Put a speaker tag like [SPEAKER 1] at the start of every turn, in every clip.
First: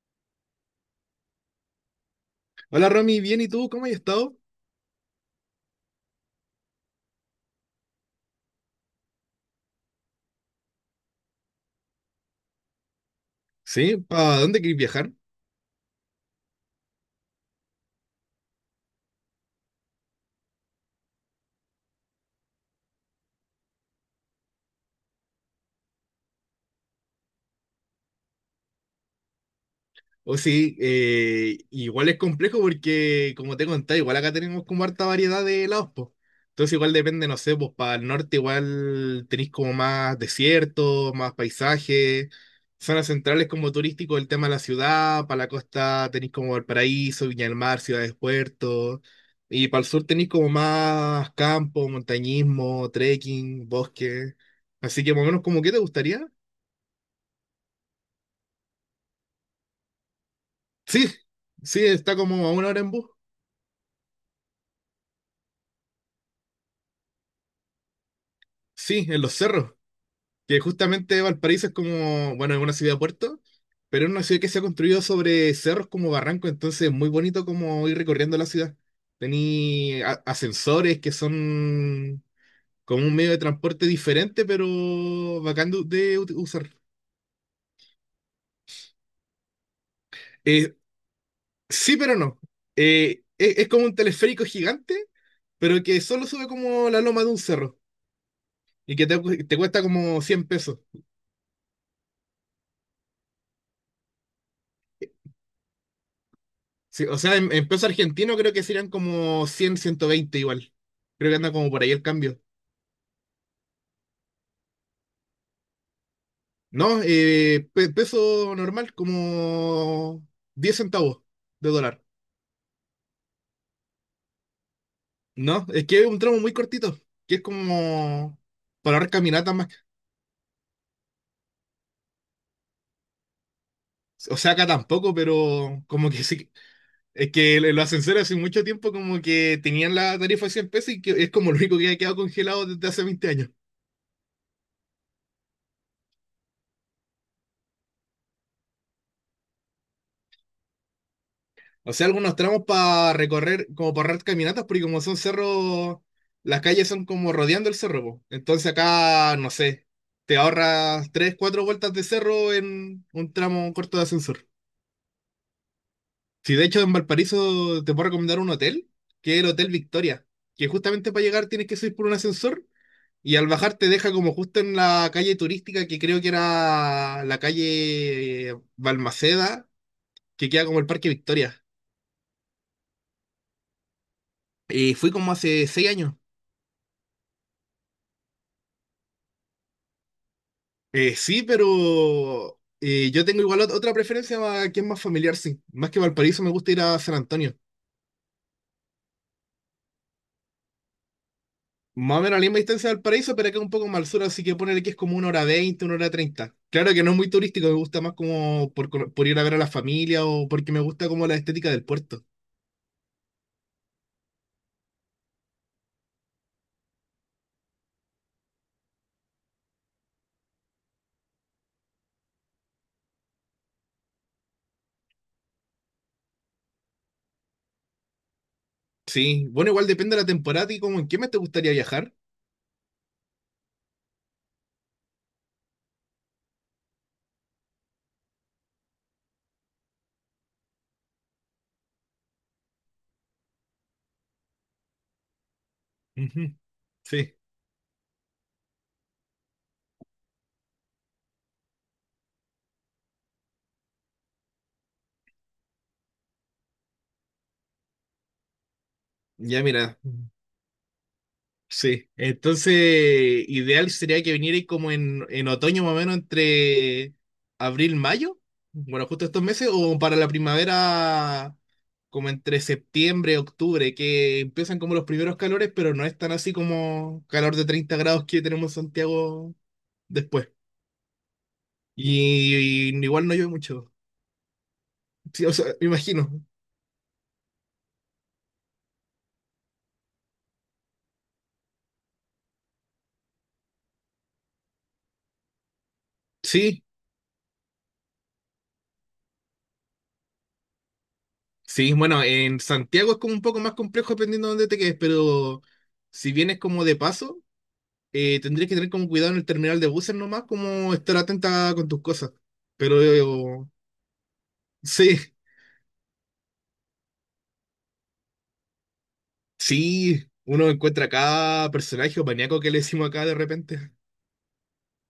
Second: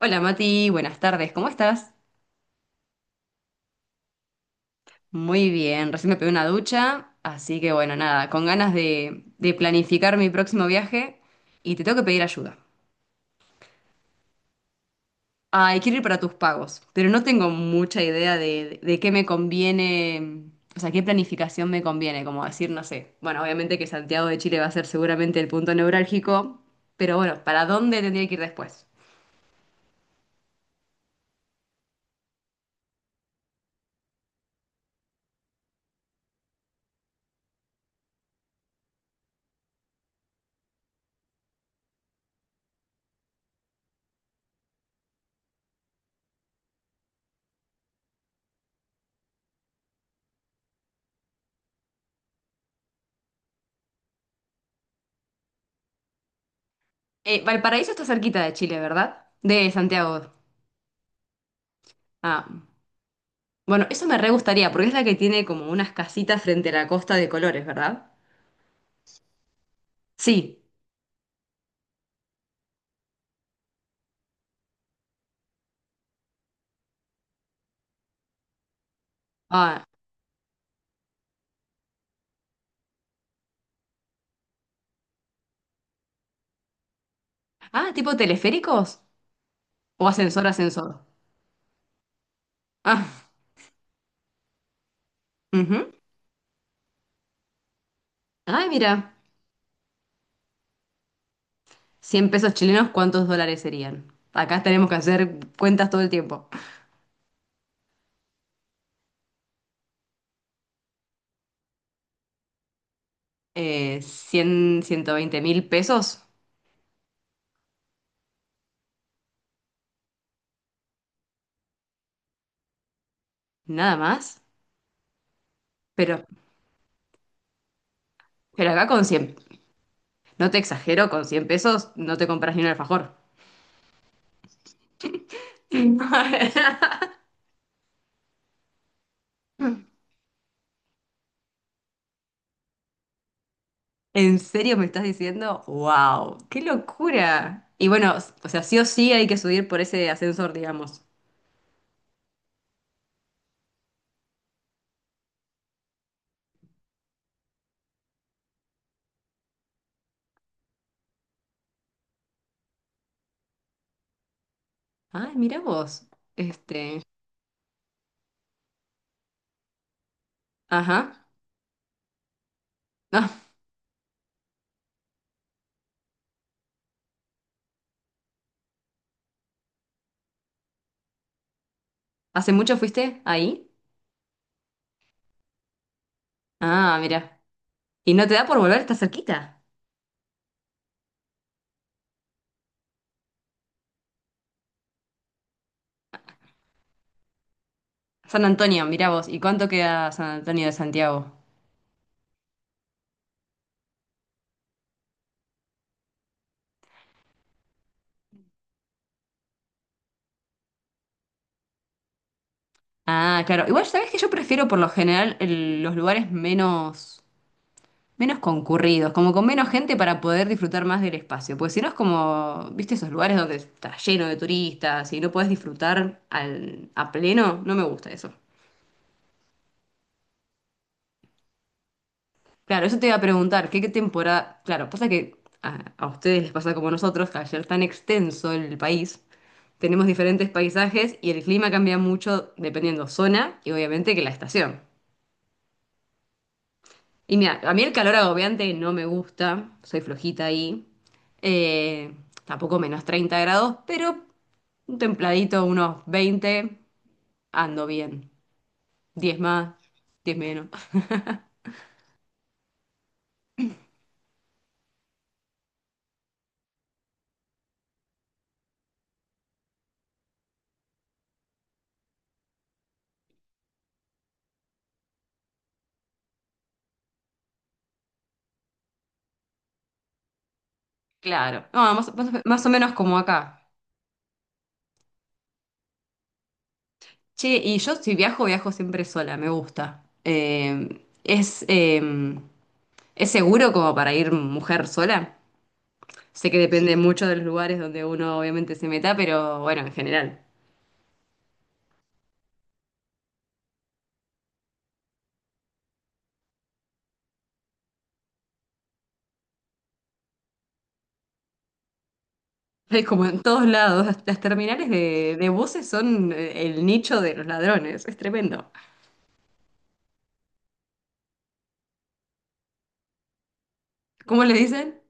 [SPEAKER 1] Hola Mati, buenas tardes, ¿cómo estás?
[SPEAKER 2] Hola Romy, bien, ¿y tú? ¿Cómo has estado?
[SPEAKER 1] Muy bien, recién me pegué una ducha, así que bueno, nada, con ganas de planificar mi próximo viaje y te tengo que pedir ayuda.
[SPEAKER 2] ¿Sí? ¿Para dónde querés viajar?
[SPEAKER 1] Ay, quiero ir para tus pagos, pero no tengo mucha idea de qué me conviene, o sea, qué planificación me conviene, como decir, no sé. Bueno, obviamente que Santiago de Chile va a ser seguramente el punto neurálgico, pero bueno, ¿para dónde tendría que ir después?
[SPEAKER 2] O sí, igual es complejo porque, como te contaba, igual acá tenemos como harta variedad de lados, pues. Entonces igual depende, no sé, pues para el norte igual tenéis como más desierto, más paisaje, zonas centrales como turístico, el tema de la ciudad, para la costa tenéis como Valparaíso, Viña del Mar, ciudades, puertos, y para el sur tenéis como más campo, montañismo, trekking, bosque. Así que más o menos como qué te gustaría.
[SPEAKER 1] Valparaíso está cerquita de Chile, ¿verdad? De Santiago.
[SPEAKER 2] Sí, sí, está
[SPEAKER 1] Ah.
[SPEAKER 2] como a una hora en bus.
[SPEAKER 1] Bueno, eso me re gustaría, porque es la que tiene como unas casitas frente a la costa de colores, ¿verdad?
[SPEAKER 2] Sí, en los cerros. Que
[SPEAKER 1] Sí.
[SPEAKER 2] justamente Valparaíso es como, bueno, es una ciudad puerto, pero es una ciudad que se ha construido sobre cerros como barranco, entonces es muy bonito como ir recorriendo la ciudad.
[SPEAKER 1] Ah,
[SPEAKER 2] Ascensores que son como un medio de transporte diferente, pero bacán de usar.
[SPEAKER 1] ah, ¿tipo teleféricos? ¿O ascensor,
[SPEAKER 2] Eh,
[SPEAKER 1] ascensor?
[SPEAKER 2] sí, pero no. Eh,
[SPEAKER 1] Ah,
[SPEAKER 2] es, es como un teleférico gigante, pero
[SPEAKER 1] ujú.
[SPEAKER 2] que solo sube como la loma de un cerro
[SPEAKER 1] Ay,
[SPEAKER 2] y que
[SPEAKER 1] mira,
[SPEAKER 2] te cuesta como 100 pesos.
[SPEAKER 1] 100 pesos chilenos, ¿cuántos dólares serían? Acá tenemos que hacer cuentas todo el tiempo.
[SPEAKER 2] Sí, o sea, en peso argentino creo que serían como cien ciento veinte igual. Creo que anda como por ahí el cambio.
[SPEAKER 1] 100, 120.000 pesos,
[SPEAKER 2] No, peso normal, como 10 centavos de dólar.
[SPEAKER 1] nada más.
[SPEAKER 2] No, es que es
[SPEAKER 1] Pero,
[SPEAKER 2] un tramo muy cortito, que es como
[SPEAKER 1] pero acá
[SPEAKER 2] para
[SPEAKER 1] con
[SPEAKER 2] dar
[SPEAKER 1] 100,
[SPEAKER 2] caminatas más.
[SPEAKER 1] no te exagero, con 100 pesos no te compras ni un alfajor.
[SPEAKER 2] O sea, acá tampoco, pero como que sí. Es que el ascensor hace mucho tiempo como que tenían la tarifa de 100 pesos y que es como lo único que ha quedado congelado desde hace 20 años.
[SPEAKER 1] ¿En serio me estás diciendo? ¡Wow! ¡Qué locura! Y bueno, o sea, sí o sí hay que subir por ese ascensor, digamos.
[SPEAKER 2] O sea, algunos tramos para recorrer, como para hacer caminatas, porque como son cerros, las calles son como rodeando el cerro, po. Entonces acá, no sé, te ahorras tres, cuatro vueltas de cerro en un tramo corto de ascensor.
[SPEAKER 1] Ay, mira vos.
[SPEAKER 2] Si de hecho en
[SPEAKER 1] Este.
[SPEAKER 2] Valparaíso te puedo recomendar un hotel, que es el Hotel Victoria, que
[SPEAKER 1] Ajá.
[SPEAKER 2] justamente para llegar tienes que subir por un ascensor
[SPEAKER 1] Ah,
[SPEAKER 2] y al bajar te deja como justo en la calle turística que creo que era la calle Balmaceda, que queda como el Parque Victoria.
[SPEAKER 1] ¿hace mucho fuiste ahí?
[SPEAKER 2] Y fui como hace seis años.
[SPEAKER 1] Ah, mira. ¿Y no te da por volver? Está cerquita.
[SPEAKER 2] Sí, pero yo tengo igual otra preferencia más- que es más familiar, sí. Más que Valparaíso, me gusta ir a San Antonio.
[SPEAKER 1] San Antonio, mira vos. ¿Y cuánto queda San Antonio de Santiago?
[SPEAKER 2] Más o menos a la misma distancia de Valparaíso, pero acá un poco más al sur, así que ponerle que es como una hora veinte, una hora treinta. Claro que no es muy turístico, me gusta más como por, por ir a ver a la familia o porque me gusta como la estética del puerto.
[SPEAKER 1] Ah, claro. Igual, ¿sabés que yo prefiero por lo general los lugares menos. Menos concurridos, como con menos gente para poder disfrutar más del espacio. Porque si no es como, viste, esos lugares donde está lleno de turistas y no podés disfrutar a pleno, no me gusta eso.
[SPEAKER 2] Sí, bueno, igual depende de la temporada y como en qué mes te gustaría viajar.
[SPEAKER 1] Claro, eso te iba a preguntar, ¿qué temporada? Claro, pasa que a ustedes les pasa como a nosotros, que al ser tan extenso el país, tenemos diferentes paisajes y el clima cambia mucho dependiendo zona y obviamente que la estación.
[SPEAKER 2] Ujú.
[SPEAKER 1] Y
[SPEAKER 2] Sí,
[SPEAKER 1] mira, a mí el calor agobiante no me gusta, soy flojita ahí. Eh, tampoco menos 30 grados, pero un templadito, unos 20 ando bien. Diez
[SPEAKER 2] ya
[SPEAKER 1] más,
[SPEAKER 2] mira.
[SPEAKER 1] 10 menos.
[SPEAKER 2] Sí, entonces ideal sería que viniera como en otoño más o menos entre abril, mayo, bueno, justo estos meses, o para la primavera como entre septiembre, octubre, que empiezan como los primeros calores, pero no es tan así como calor de 30 grados que tenemos en Santiago después.
[SPEAKER 1] Claro. No, más, más o
[SPEAKER 2] Y,
[SPEAKER 1] menos
[SPEAKER 2] y
[SPEAKER 1] como
[SPEAKER 2] igual no llueve
[SPEAKER 1] acá.
[SPEAKER 2] mucho, sí, o sea, me imagino.
[SPEAKER 1] Che, y yo si viajo, viajo siempre sola, me gusta. ¿Es seguro como para ir mujer sola? Sé que
[SPEAKER 2] Sí,
[SPEAKER 1] depende mucho de los lugares donde uno obviamente se meta, pero bueno, en general.
[SPEAKER 2] sí, bueno, en Santiago es como un poco más complejo dependiendo de dónde te quedes, pero si vienes como de paso tendrías que tener como cuidado en el terminal de buses nomás, como estar atenta con tus cosas. Pero
[SPEAKER 1] Es como en todos lados. Las terminales
[SPEAKER 2] sí,
[SPEAKER 1] de buses son el nicho de los ladrones. Es tremendo.
[SPEAKER 2] sí, uno encuentra cada personaje o maníaco que le decimos acá de repente.
[SPEAKER 1] ¿Cómo le dicen?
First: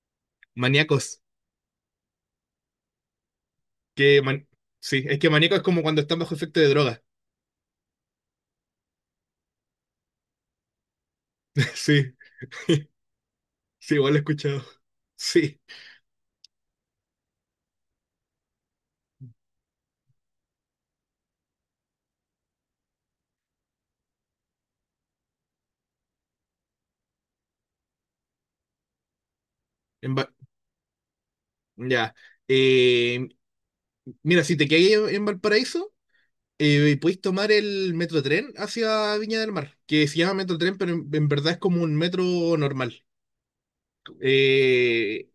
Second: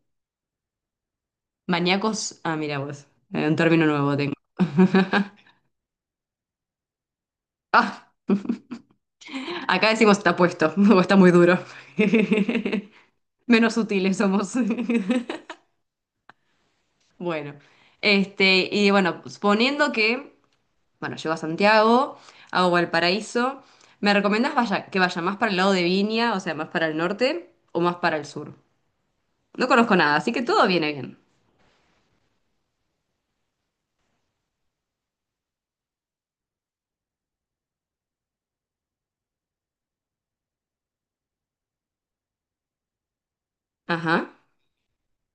[SPEAKER 2] Maníacos,
[SPEAKER 1] Maníacos. Ah, mira vos. Un término nuevo
[SPEAKER 2] que
[SPEAKER 1] tengo.
[SPEAKER 2] man- sí, es que maníaco es como cuando están bajo efecto de droga.
[SPEAKER 1] Ah, acá decimos está puesto o está muy duro.
[SPEAKER 2] Sí,
[SPEAKER 1] Menos
[SPEAKER 2] sí, igual
[SPEAKER 1] sutiles
[SPEAKER 2] lo he
[SPEAKER 1] somos.
[SPEAKER 2] escuchado. Sí,
[SPEAKER 1] Bueno, este, y bueno, bueno, llego a Santiago, hago Valparaíso, ¿me recomiendas que vaya más para el lado de Viña, o sea, más para el norte o más para el sur? No conozco
[SPEAKER 2] en
[SPEAKER 1] nada,
[SPEAKER 2] Va-
[SPEAKER 1] así que todo viene bien.
[SPEAKER 2] ya. Eh, Mira, si te quedas en Valparaíso, podéis tomar el metro tren hacia Viña del Mar, que se llama metro tren, pero en verdad es como un metro normal.
[SPEAKER 1] Ajá.
[SPEAKER 2] Eh,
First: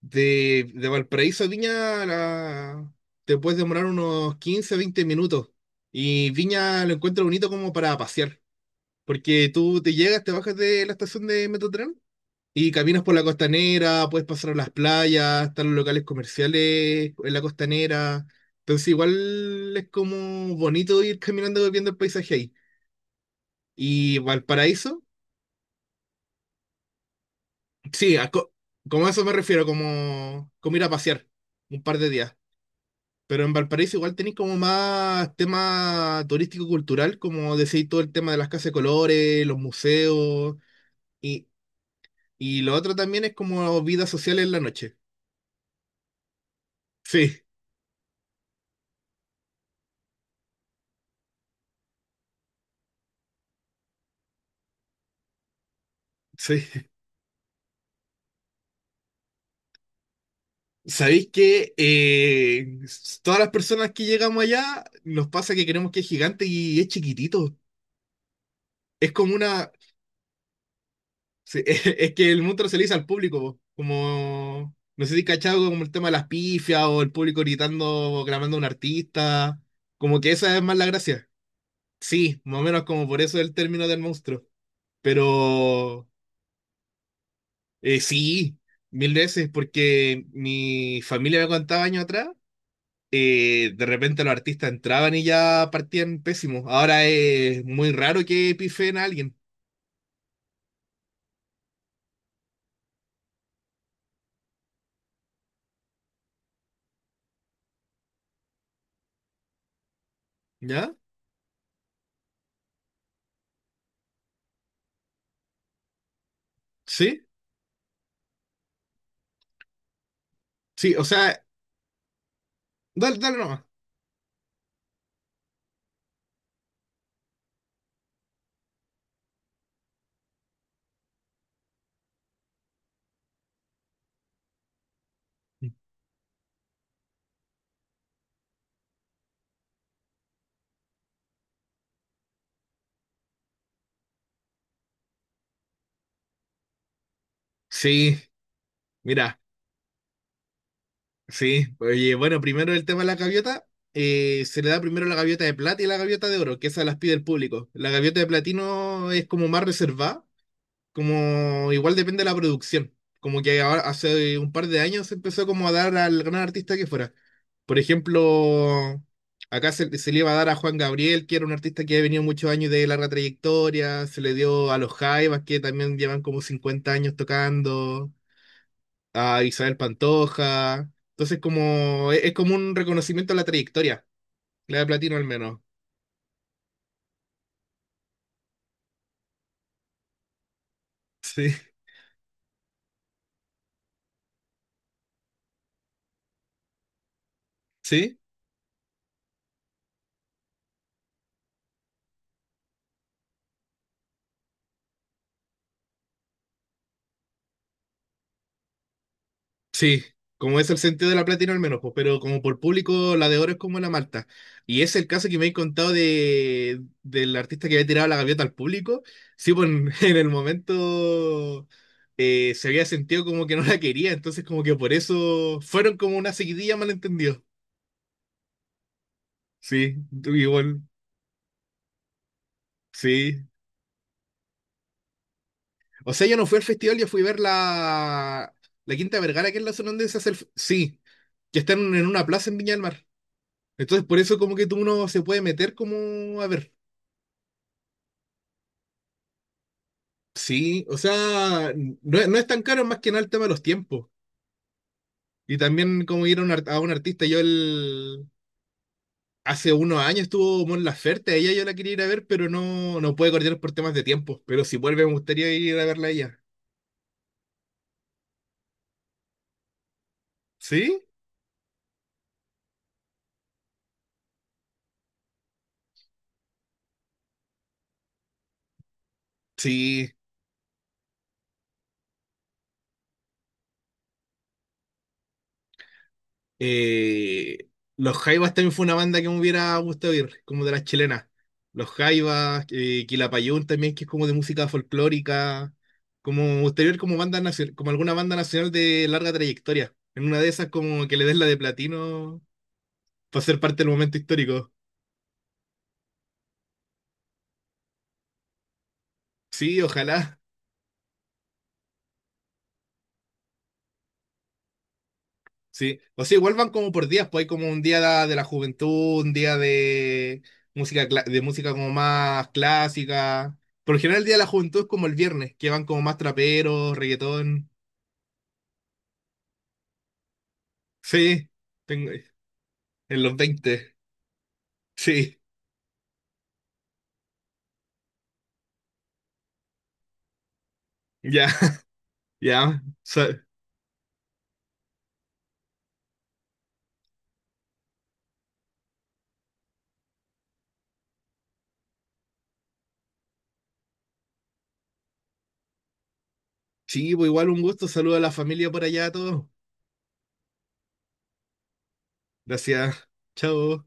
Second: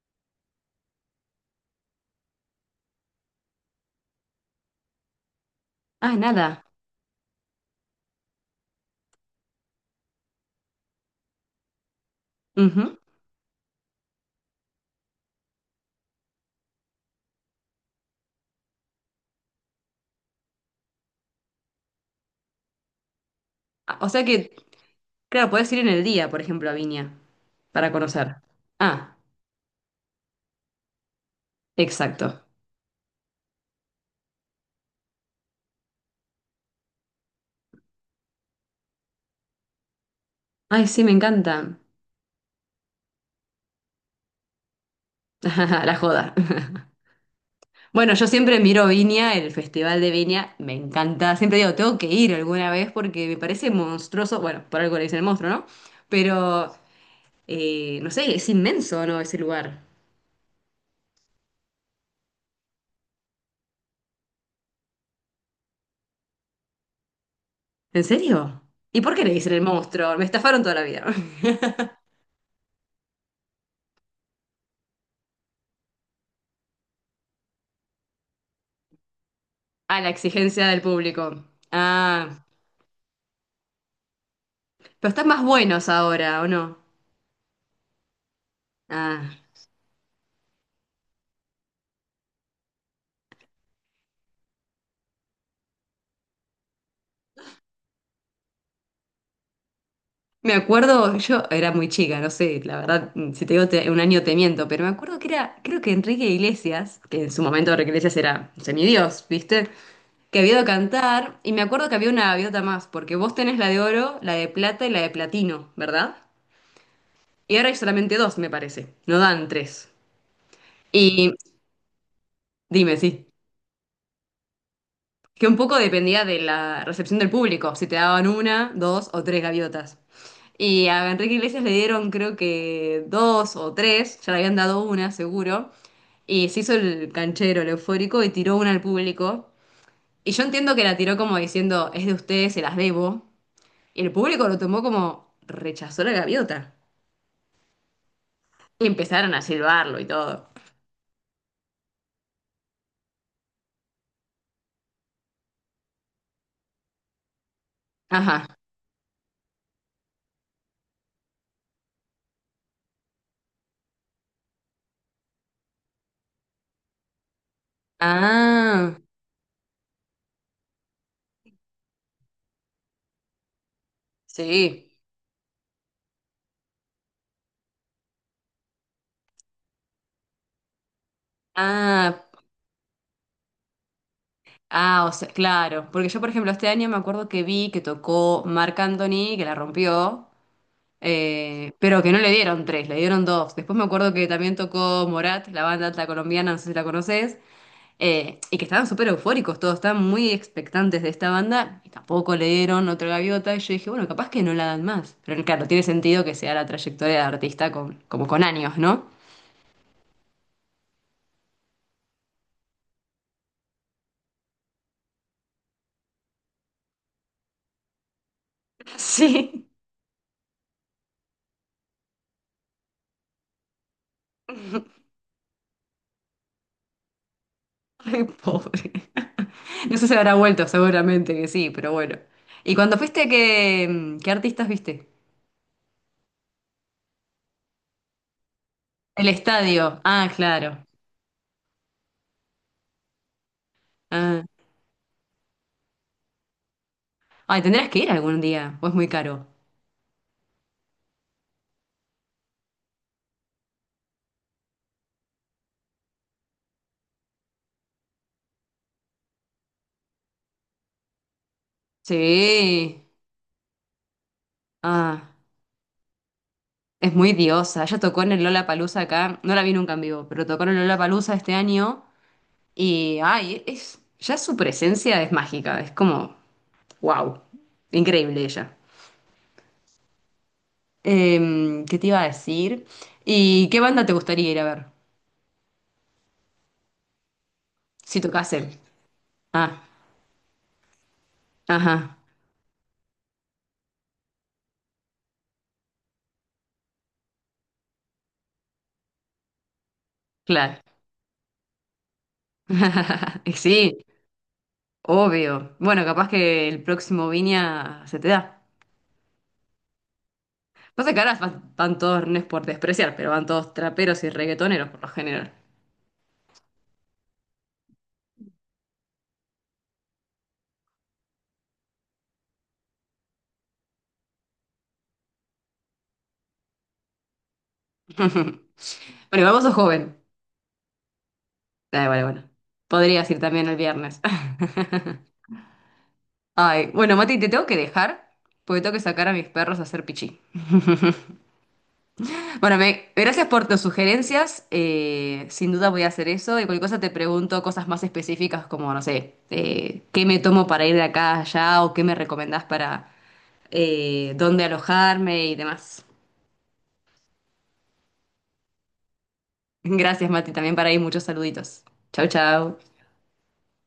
[SPEAKER 2] de Valparaíso a Viña te puedes demorar unos 15 20 minutos.
[SPEAKER 1] Ah,
[SPEAKER 2] Y
[SPEAKER 1] nada.
[SPEAKER 2] Viña lo encuentro bonito como para pasear. Porque tú te llegas, te bajas de la estación de Metrotren y
[SPEAKER 1] Ujú.
[SPEAKER 2] caminas por la costanera, puedes pasar a las playas, están los locales comerciales en la costanera. Entonces igual es como bonito ir caminando viendo el paisaje ahí.
[SPEAKER 1] Ah, o
[SPEAKER 2] Y
[SPEAKER 1] sea que,
[SPEAKER 2] Valparaíso,
[SPEAKER 1] claro, puedes ir en el día, por ejemplo, a Viña para
[SPEAKER 2] sí,
[SPEAKER 1] conocer.
[SPEAKER 2] como a
[SPEAKER 1] Ah,
[SPEAKER 2] eso me refiero, como ir a pasear un par de días.
[SPEAKER 1] exacto.
[SPEAKER 2] Pero en Valparaíso igual tenéis como más tema turístico-cultural, como decís todo el tema de las casas de colores, los museos,
[SPEAKER 1] Ay, sí, me
[SPEAKER 2] y,
[SPEAKER 1] encanta.
[SPEAKER 2] y lo otro también es como vida social en la noche.
[SPEAKER 1] La joda.
[SPEAKER 2] Sí,
[SPEAKER 1] Bueno, yo siempre miro Viña, el Festival de Viña, me encanta. Siempre digo, tengo que ir alguna vez porque me parece monstruoso. Bueno, por algo le dicen el monstruo, ¿no? Pero,
[SPEAKER 2] sí.
[SPEAKER 1] no sé, es inmenso, ¿no? Ese lugar.
[SPEAKER 2] Sabéis que todas las personas que llegamos allá nos pasa que creemos que es gigante y es chiquitito.
[SPEAKER 1] ¿En serio? ¿Y
[SPEAKER 2] Es
[SPEAKER 1] por qué le
[SPEAKER 2] como
[SPEAKER 1] dicen el
[SPEAKER 2] una,
[SPEAKER 1] monstruo? Me estafaron toda la vida.
[SPEAKER 2] Sí, es que el monstruo se le hizo al público, po. Como, no sé si cachado como el tema de las pifias o el público gritando, o clamando a un artista,
[SPEAKER 1] A la
[SPEAKER 2] como que esa es
[SPEAKER 1] exigencia
[SPEAKER 2] más
[SPEAKER 1] del
[SPEAKER 2] la gracia.
[SPEAKER 1] público.
[SPEAKER 2] Sí,
[SPEAKER 1] Ah,
[SPEAKER 2] más o menos como por eso el término del monstruo,
[SPEAKER 1] pero están más buenos
[SPEAKER 2] pero
[SPEAKER 1] ahora, ¿o no?
[SPEAKER 2] sí, mil
[SPEAKER 1] Ah.
[SPEAKER 2] veces, porque mi familia me contaba años atrás, de repente los artistas entraban y ya partían pésimos. Ahora es muy raro que pifen a alguien,
[SPEAKER 1] Me acuerdo, yo era muy chica, no sé, la verdad, si te digo un año te miento, pero me acuerdo que era, creo que Enrique Iglesias, que en su momento Enrique Iglesias era semidios, ¿viste? Que había ido a
[SPEAKER 2] ¿ya?
[SPEAKER 1] cantar, y me acuerdo que había una gaviota más, porque vos tenés la de oro, la de plata y la de platino, ¿verdad?
[SPEAKER 2] Sí,
[SPEAKER 1] Y ahora hay solamente dos, me parece, no dan tres.
[SPEAKER 2] sí, o
[SPEAKER 1] Y
[SPEAKER 2] sea,
[SPEAKER 1] dime,
[SPEAKER 2] dale,
[SPEAKER 1] sí.
[SPEAKER 2] dale nomás.
[SPEAKER 1] Que un poco dependía de la recepción del público, si te daban una, dos o tres gaviotas. Y a Enrique Iglesias le dieron creo que dos o tres, ya le habían dado una seguro, y se hizo el canchero, el eufórico, y tiró una al público. Y yo entiendo que la tiró como diciendo, es de ustedes, se las debo. Y el público lo tomó como, rechazó la gaviota.
[SPEAKER 2] Sí,
[SPEAKER 1] Y empezaron
[SPEAKER 2] mira.
[SPEAKER 1] a silbarlo y todo.
[SPEAKER 2] Sí, oye, bueno, primero el tema de la gaviota. Se le da primero la gaviota de plata y la gaviota de oro, que esas las pide el público. La gaviota de
[SPEAKER 1] Ajá.
[SPEAKER 2] platino es como más reservada, como igual depende de la producción. Como que ahora, hace un par de años se empezó como a dar al gran artista que fuera. Por
[SPEAKER 1] Ah,
[SPEAKER 2] ejemplo, acá se le iba a dar a Juan Gabriel, que era un artista que ha venido muchos años de larga trayectoria, se le dio a
[SPEAKER 1] sí.
[SPEAKER 2] los Jaivas, que también llevan como 50 años tocando a Isabel Pantoja. Entonces, como
[SPEAKER 1] Ah,
[SPEAKER 2] es como un reconocimiento a la trayectoria, la de
[SPEAKER 1] ah, o
[SPEAKER 2] Platino al
[SPEAKER 1] sea,
[SPEAKER 2] menos.
[SPEAKER 1] claro, porque yo, por ejemplo, este año me acuerdo que vi que tocó Marc Anthony, que la rompió,
[SPEAKER 2] Sí,
[SPEAKER 1] pero que no le dieron tres, le dieron dos. Después me acuerdo que también tocó Morat, la banda alta colombiana, no sé si la conoces,
[SPEAKER 2] sí.
[SPEAKER 1] y que estaban súper eufóricos todos, estaban muy expectantes de esta banda, y tampoco le dieron otra gaviota, y yo dije, bueno, capaz que no la dan más. Pero claro, no tiene sentido que sea la trayectoria de artista con, como con años, ¿no?
[SPEAKER 2] Sí, como es el sentido de la Platino al menos, pues, pero como por público, la de oro es como la Malta. Y es el caso que me he contado de, del artista que había tirado la gaviota al público. Sí,
[SPEAKER 1] Sí.
[SPEAKER 2] pues en, en el momento se había sentido como que no la quería, entonces como que por eso fueron como una seguidilla malentendido.
[SPEAKER 1] Ay, pobre. No
[SPEAKER 2] Sí,
[SPEAKER 1] sé si habrá vuelto,
[SPEAKER 2] igual,
[SPEAKER 1] seguramente que sí, pero bueno. ¿Y cuando fuiste,
[SPEAKER 2] sí.
[SPEAKER 1] qué, qué artistas viste?
[SPEAKER 2] O sea, yo no fui al festival, yo fui a ver la Quinta
[SPEAKER 1] El
[SPEAKER 2] Vergara, que es la zona
[SPEAKER 1] estadio.
[SPEAKER 2] donde se
[SPEAKER 1] Ah,
[SPEAKER 2] hace
[SPEAKER 1] claro.
[SPEAKER 2] Sí, que están en una plaza en Viña del Mar. Entonces, por eso
[SPEAKER 1] Ah.
[SPEAKER 2] como que tú uno se puede meter como, a ver,
[SPEAKER 1] Ay, tendrás que ir algún día, o es muy caro.
[SPEAKER 2] sí, o sea, no, es no es tan caro más que nada el tema de los tiempos. Y también como ir a un artista, Hace unos años estuvo Mon Laferte, a ella yo la quería ir a ver, pero no,
[SPEAKER 1] Sí.
[SPEAKER 2] no puede coordinar por temas de tiempo. Pero si vuelve me
[SPEAKER 1] Ah,
[SPEAKER 2] gustaría ir a verla a ella.
[SPEAKER 1] es muy diosa. Ella tocó en el Lollapalooza acá. No la vi nunca en vivo, pero tocó en el
[SPEAKER 2] ¿Sí?
[SPEAKER 1] Lollapalooza este año. Y, ay, es, ya su presencia es mágica. Es como, wow. Increíble ella.
[SPEAKER 2] Sí,
[SPEAKER 1] ¿Qué te iba a decir? ¿Y qué banda te gustaría ir a ver?
[SPEAKER 2] Eh, los
[SPEAKER 1] Si
[SPEAKER 2] Jaivas
[SPEAKER 1] tocasen.
[SPEAKER 2] también fue una banda que me
[SPEAKER 1] Ah,
[SPEAKER 2] hubiera gustado ir, como de las chilenas. Los
[SPEAKER 1] ajá,
[SPEAKER 2] Jaivas, Quilapayún también, que es como de música folclórica. Como me gustaría ir como banda como alguna banda nacional de larga trayectoria. En una de esas
[SPEAKER 1] claro.
[SPEAKER 2] como que le des la de platino para ser parte del
[SPEAKER 1] Sí,
[SPEAKER 2] momento histórico.
[SPEAKER 1] obvio. Bueno, capaz que el próximo Viña se te da.
[SPEAKER 2] Sí, ojalá.
[SPEAKER 1] No sé, caras van, van todos, no es por despreciar, pero van todos traperos y reggaetoneros por lo general.
[SPEAKER 2] Sí, o sea, igual van como por días, pues hay como un día de la juventud, un día de música, de música como más clásica. Por lo general el día de la juventud es como el viernes, que van como más traperos, reggaetón.
[SPEAKER 1] Bueno, igual vos sos joven.
[SPEAKER 2] Sí,
[SPEAKER 1] Ah,
[SPEAKER 2] tengo
[SPEAKER 1] vale, bueno.
[SPEAKER 2] en
[SPEAKER 1] Podrías
[SPEAKER 2] los
[SPEAKER 1] ir también el
[SPEAKER 2] 20.
[SPEAKER 1] viernes.
[SPEAKER 2] Sí,
[SPEAKER 1] Ay, bueno, Mati, te tengo que dejar porque tengo que sacar a mis perros a hacer pichí.
[SPEAKER 2] ya,
[SPEAKER 1] Bueno,
[SPEAKER 2] ya.
[SPEAKER 1] gracias por tus sugerencias. Sin duda voy a hacer eso. Y cualquier cosa te pregunto cosas más específicas como, no sé, qué me tomo para ir de acá a allá o qué me recomendás para dónde alojarme y demás.
[SPEAKER 2] Sí, pues igual un gusto, saludo a la familia por allá a todos.
[SPEAKER 1] Gracias, Mati, también para ahí muchos saluditos. Chau, chau.
[SPEAKER 2] Gracias, chao.